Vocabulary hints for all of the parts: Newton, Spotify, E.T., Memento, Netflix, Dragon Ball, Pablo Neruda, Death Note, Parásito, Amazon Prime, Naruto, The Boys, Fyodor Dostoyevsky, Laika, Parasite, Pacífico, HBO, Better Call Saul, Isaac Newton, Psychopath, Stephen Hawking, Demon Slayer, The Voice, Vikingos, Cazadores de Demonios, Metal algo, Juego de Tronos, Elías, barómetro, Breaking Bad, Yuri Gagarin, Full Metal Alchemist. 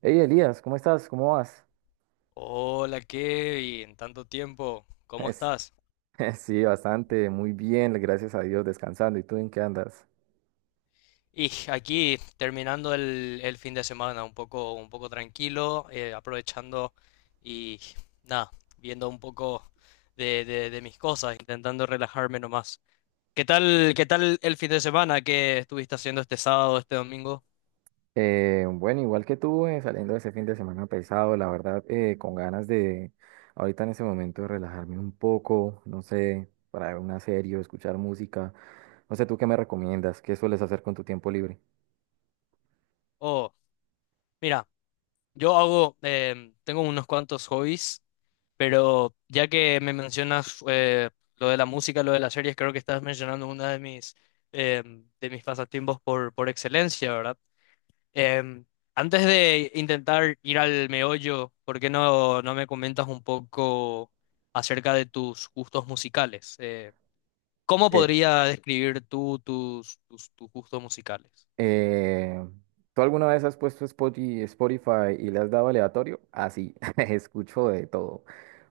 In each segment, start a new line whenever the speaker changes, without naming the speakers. Hey Elías, ¿cómo estás? ¿Cómo vas?
Hola Kevin, tanto tiempo, ¿cómo
Es-
estás?
sí, bastante, muy bien, gracias a Dios, descansando. ¿Y tú en qué andas?
Y aquí terminando el fin de semana, un poco tranquilo, aprovechando y nada, viendo un poco de mis cosas, intentando relajarme nomás. Qué tal el fin de semana que estuviste haciendo este sábado, este domingo?
Bueno, igual que tú, saliendo de ese fin de semana pesado, la verdad, con ganas de ahorita en ese momento de relajarme un poco, no sé, para ver una serie o escuchar música. No sé, ¿tú qué me recomiendas? ¿Qué sueles hacer con tu tiempo libre?
Oh, mira, tengo unos cuantos hobbies. Pero ya que me mencionas lo de la música, lo de las series, creo que estás mencionando una de mis de mis pasatiempos por excelencia, ¿verdad? Em, Antes de intentar ir al meollo, ¿por qué no me comentas un poco acerca de tus gustos musicales? ¿Cómo podría describir tú tus gustos musicales?
Eh, ¿Tú alguna vez has puesto Spotify y le has dado aleatorio? Ah, sí, escucho de todo,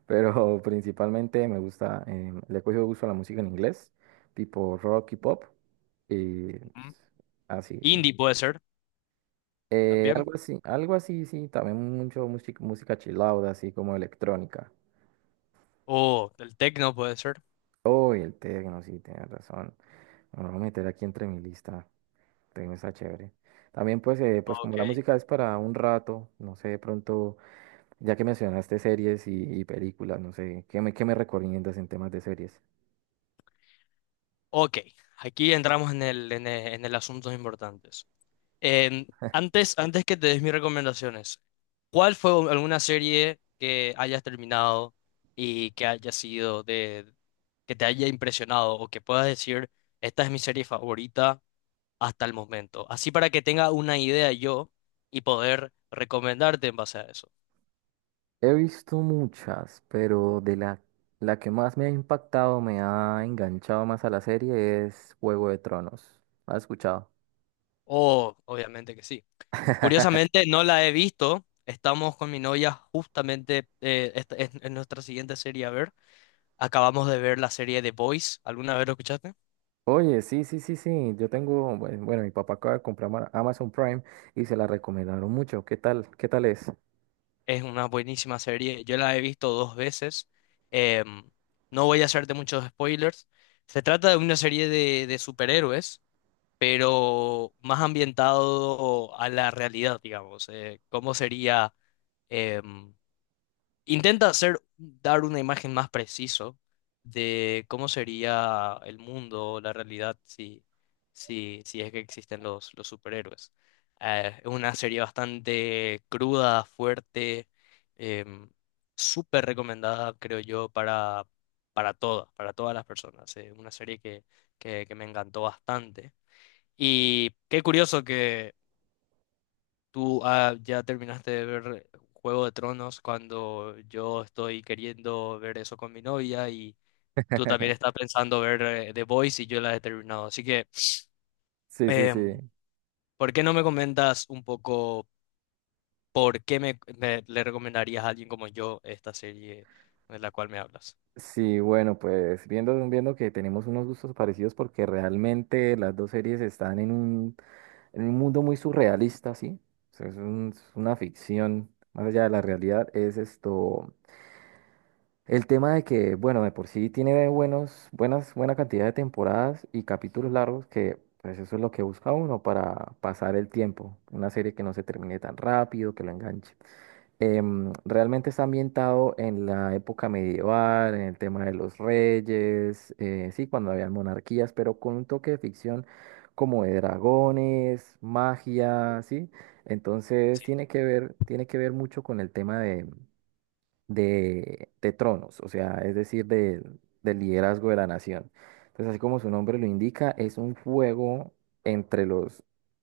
pero principalmente me gusta, le he cogido gusto a la música en inglés, tipo rock y pop, y
Ujú.
pues, así, sí.
Indie puede ser también,
Algo así, algo así, sí, también mucho música, música chill out, así como electrónica.
o el techno puede ser.
Oh, y el techno, sí, tienes razón. Me lo voy a meter aquí entre mi lista, techno está chévere. También pues, pues como la
Ok.
música es para un rato, no sé, de pronto. Ya que mencionaste series y películas, no sé, ¿qué me recomiendas en temas de series?
Ok, aquí entramos en en el asuntos importantes. Em, Antes que te des mis recomendaciones, ¿cuál fue u- alguna serie que hayas terminado y que haya sido de, que te haya impresionado o que puedas decir, esta es mi serie favorita hasta el momento? Así para que tenga una idea yo y poder recomendarte en base a eso.
He visto muchas, pero la que más me ha impactado, me ha enganchado más a la serie es Juego de Tronos. ¿Has escuchado?
Oh, obviamente que sí. Curiosamente no la he visto. Estamos con mi novia justamente es nuestra siguiente serie a ver. Acabamos de ver la serie The Boys. ¿Alguna vez lo escuchaste?
Oye, sí, sí, sí, sí, yo tengo, bueno, mi papá acaba de comprar Amazon Prime y se la recomendaron mucho. ¿Qué tal? ¿Qué tal es?
Es una buenísima serie. Yo la he visto dos veces. Em, no voy a hacerte muchos spoilers. Se trata de una serie de superhéroes, pero más ambientado a la realidad, digamos. ¿Cómo sería? em, Intenta hacer, dar una imagen más preciso de cómo sería el mundo, la realidad, si es que existen los superhéroes. Es una serie bastante cruda, fuerte, em, súper recomendada, creo yo, para todas las personas. Es una serie que me encantó bastante. Y qué curioso, tú ah, ya terminaste de ver Juego de Tronos cuando yo estoy queriendo ver eso con mi novia y tú también estás pensando ver The Boys y yo la he terminado. Así que,
Sí, sí, sí.
em, ¿por qué no me comentas un poco por qué le recomendarías a alguien como yo esta serie de la cual me hablas?
Sí, bueno, pues viendo que tenemos unos gustos parecidos porque realmente las dos series están en en un mundo muy surrealista, ¿sí? O sea, es una ficción, más allá de la realidad, es esto, el tema de que, bueno, de por sí tiene buena cantidad de temporadas y capítulos largos que, pues eso es lo que busca uno para pasar el tiempo, una serie que no se termine tan rápido, que lo enganche. Realmente está ambientado en la época medieval, en el tema de los reyes, sí, cuando habían monarquías, pero con un toque de ficción como de dragones, magia, sí. Entonces tiene que ver mucho con el tema de tronos, o sea, es decir, del liderazgo de la nación. Entonces, así como su nombre lo indica, es un fuego entre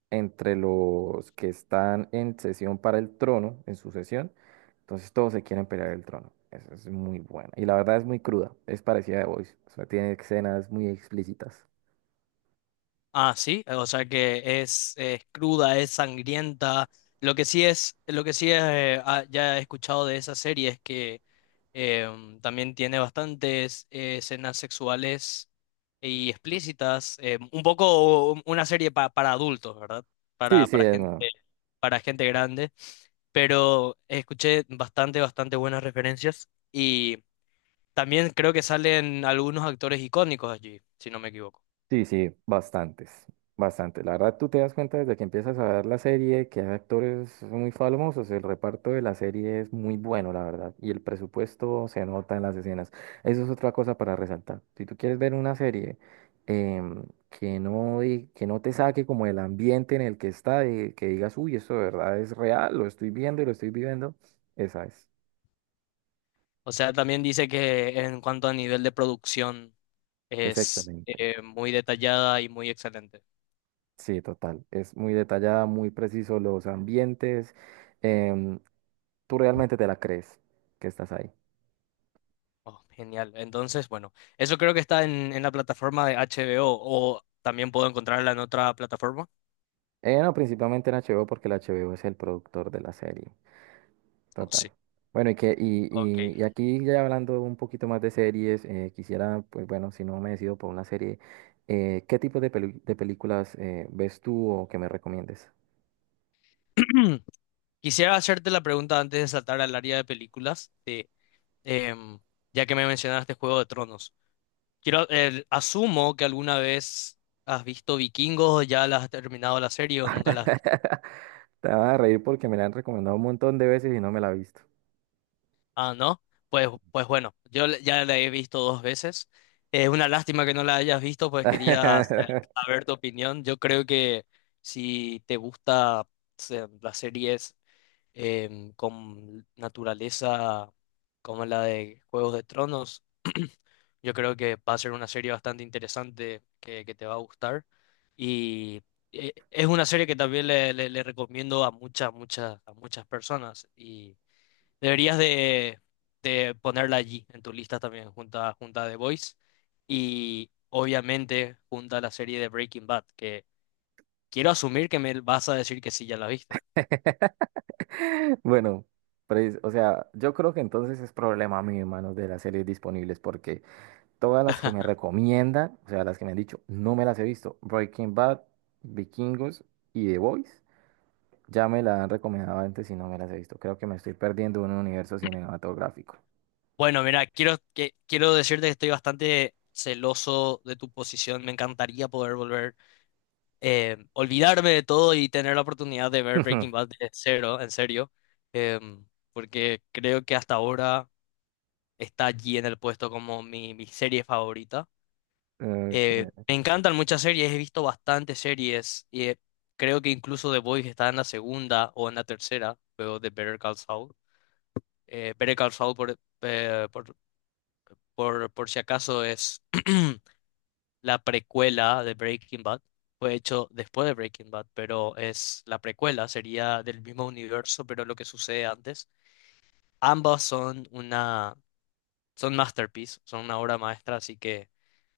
entre los que están en sesión para el trono, en sucesión. Entonces, todos se quieren pelear el trono. Eso es muy bueno. Y la verdad es muy cruda, es parecida a The Voice. O sea, tiene escenas muy explícitas.
Ah, sí, o sea que es cruda, es sangrienta. Lo que sí es, ya he escuchado de esa serie es que también tiene bastantes escenas sexuales y explícitas. Un poco u- una serie pa- para adultos, ¿verdad?
Sí, sí,
Para
es,
gente,
no.
para gente grande. Pero escuché bastante, bastante buenas referencias y también creo que salen algunos actores icónicos allí, si no me equivoco.
Sí, sí, bastantes, bastantes. La verdad, tú te das cuenta desde que empiezas a ver la serie que hay actores muy famosos. El reparto de la serie es muy bueno, la verdad. Y el presupuesto se nota en las escenas. Eso es otra cosa para resaltar. Si tú quieres ver una serie em, que no, que no te saque como el ambiente en el que está, de que digas, uy, eso de verdad es real, lo estoy viendo y lo estoy viviendo, esa es.
O sea, también dice que en cuanto a nivel de producción
Es
es
excelente.
muy detallada y muy excelente.
Sí, total. Es muy detallada, muy preciso los ambientes. em, Tú realmente te la crees que estás ahí.
Oh, genial. Entonces, bueno, eso creo que está en la plataforma de HBO o también puedo encontrarla en otra plataforma.
No, principalmente en HBO porque el HBO es el productor de la serie.
Oh,
Total.
sí.
Bueno, y, que, y,
Ok.
y, y aquí ya hablando un poquito más de series, quisiera, pues bueno, si no me decido por una serie, ¿qué tipo de, de películas ves tú o que me recomiendes?
Quisiera hacerte la pregunta antes de saltar al área de películas, em, ya que me mencionaste Juego de Tronos. Asumo que alguna vez has visto Vikingos, ya la has terminado la serie o nunca la has.
Te vas a reír porque me la han recomendado un montón de veces y no me la he visto.
¿Ah, no? Pues, pues bueno, yo le- ya la he visto dos veces. Es una lástima que no la hayas visto, pues quería sa- saber tu opinión. Yo creo que si te gusta se- las series con naturaleza como la de Juegos de Tronos, yo creo que va a ser una serie bastante interesante que te va a gustar. Y es una serie que también le recomiendo a muchas, muchas, a muchas personas. Deberías de, de ponerla allí en tu lista también, junto a The Voice y obviamente junto a la serie de Breaking Bad, que quiero asumir que me vas a decir que sí, ya la viste.
Bueno, pues, o sea, yo creo que entonces es problema mío, hermanos, de las series disponibles, porque todas las que me recomiendan, o sea, las que me han dicho, no me las he visto. Breaking Bad, Vikingos y The Boys, ya me la han recomendado antes y no me las he visto. Creo que me estoy perdiendo un universo cinematográfico.
Bueno, mira, quiero decirte que estoy bastante celoso de tu posición. Me encantaría poder volver, olvidarme de todo y tener la oportunidad de ver Breaking Bad de cero, en serio, em, porque creo que hasta ahora está allí en el puesto como mi serie favorita.
Ok.
Me encantan muchas series, he visto bastantes series y creo que incluso The Boys está en la segunda o en la tercera, pero de Better Call Saul. Better Call Saul, por si acaso, es la precuela de Breaking Bad. Fue hecho después de Breaking Bad, pero es la precuela, sería del mismo universo, pero lo que sucede antes. Ambas son una, Son masterpiece, son una obra maestra, así que...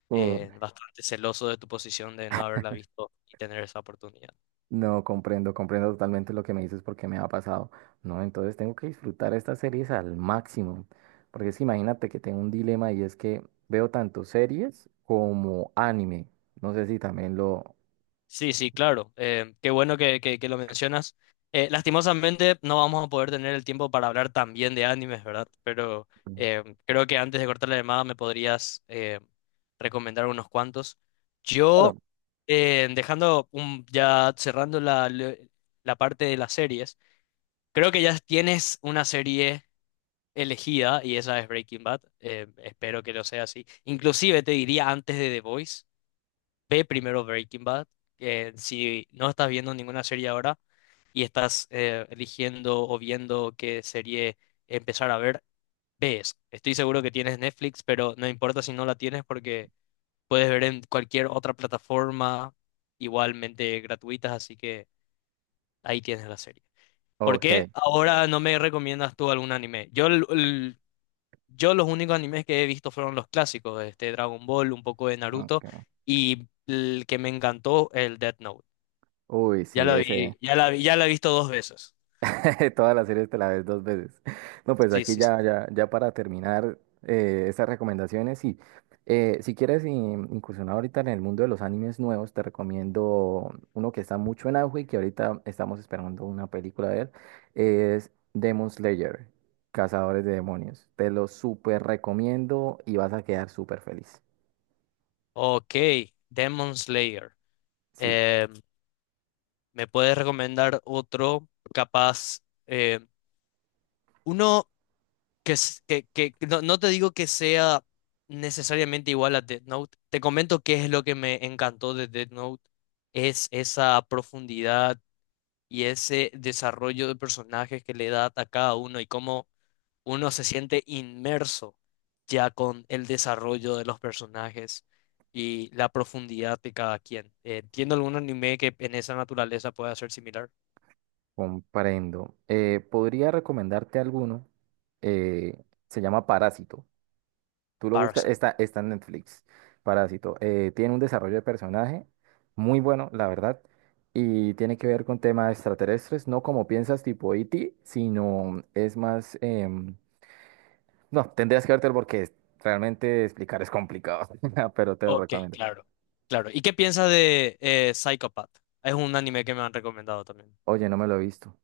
Uh,
bastante celoso de tu posición de no haberla visto y tener esa oportunidad.
no comprendo, comprendo totalmente lo que me dices porque me ha pasado. No, entonces tengo que disfrutar estas series al máximo. Porque es que imagínate que tengo un dilema y es que veo tanto series como anime. No sé si también lo...
Sí, sí, claro. Qué bueno que lo mencionas. Lastimosamente no vamos a poder tener el tiempo para hablar también de animes, ¿verdad? Pero creo que antes de cortar la llamada me podrías recomendar unos cuantos. Yo,
Claro.
Dejando un- ya cerrando la parte de las series, creo que ya tienes una serie elegida y esa es Breaking Bad. Eh, espero que lo sea así. Inclusive te diría antes de The Voice, ve primero Breaking Bad. Que si no estás viendo ninguna serie ahora y estás eligiendo o viendo qué serie empezar a ver, ves. Estoy seguro que tienes Netflix, pero no importa si no la tienes porque puedes ver en cualquier otra plataforma igualmente gratuitas, así que ahí tienes la serie. ¿Por qué
Ok.
ahora no me recomiendas tú algún anime? Yo los únicos animes que he visto fueron los clásicos, este Dragon Ball, un poco de Naruto
Ok.
y el que me encantó, el Death Note.
Uy, sí, ese,
Ya la he visto dos veces.
todas las series te la ves dos veces. No, pues
Sí,
aquí
sí, sí.
ya, ya, ya para terminar estas recomendaciones, y si quieres incursionar ahorita en el mundo de los animes nuevos, te recomiendo uno que está mucho en auge y que ahorita estamos esperando una película de él, es Demon Slayer, Cazadores de Demonios. Te lo súper recomiendo y vas a quedar súper feliz.
Ok, Demon Slayer.
Sí,
Eh, ¿Me puedes recomendar otro capaz? Eh, uno que, s- Que no, no te digo que sea necesariamente igual a Death Note. Te comento qué es lo que me encantó de Death Note. Es esa profundidad y ese desarrollo de personajes que le da a cada uno y cómo uno se siente inmerso ya con el desarrollo de los personajes y la profundidad de cada quien. ¿Entiendo algún anime que en esa naturaleza pueda ser similar?
comprendo. Podría recomendarte alguno, eh, se llama Parásito. Tú lo buscas,
Parasite.
está, está en Netflix, Parásito. Tiene un desarrollo de personaje muy bueno, la verdad, y tiene que ver con temas extraterrestres, no como piensas tipo E.T., sino es más... em, no, tendrías que vértelo porque realmente explicar es complicado, pero te lo
Ok,
recomiendo.
claro. Claro. ¿Y qué piensas de Psychopath? Es un anime que me han recomendado también.
Oye, no me lo he visto.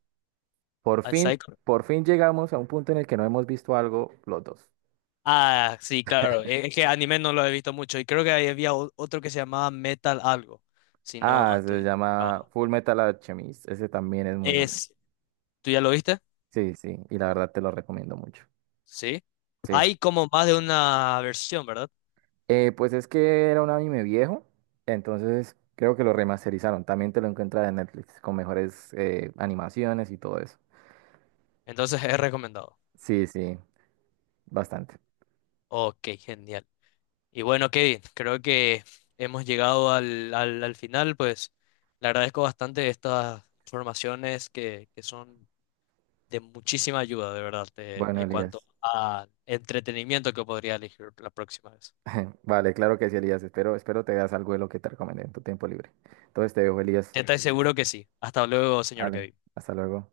Por
Ah,
fin,
Psycho-
por fin llegamos a un punto en el que no hemos visto algo los dos.
Ah, sí, claro. Es que anime no lo he visto mucho y creo que ahí había o- otro que se llamaba Metal algo, si no
Ah, se
estoy...
llama Full Metal Alchemist, ese también es muy bueno.
Es, ¿tú ya lo viste?
Sí, sí, y la verdad te lo recomiendo mucho.
Sí.
Sí.
Hay como más de una versión, ¿verdad?
Pues es que era un anime viejo, entonces creo que lo remasterizaron. También te lo encuentras en Netflix con mejores animaciones y todo eso.
Entonces es recomendado.
Sí, sí, bastante.
Ok, genial. Y bueno, Kevin, creo que hemos llegado al final, pues le agradezco bastante estas informaciones que son de muchísima ayuda, de verdad, de-
Bueno,
en cuanto
Elías.
a entretenimiento que podría elegir la próxima vez.
Vale, claro que sí, Elías. Espero, espero te veas algo de lo que te recomendé en tu tiempo libre. Entonces te dejo, Elías.
Te seguro que sí. Hasta luego, señor
Vale,
Kevin.
hasta luego.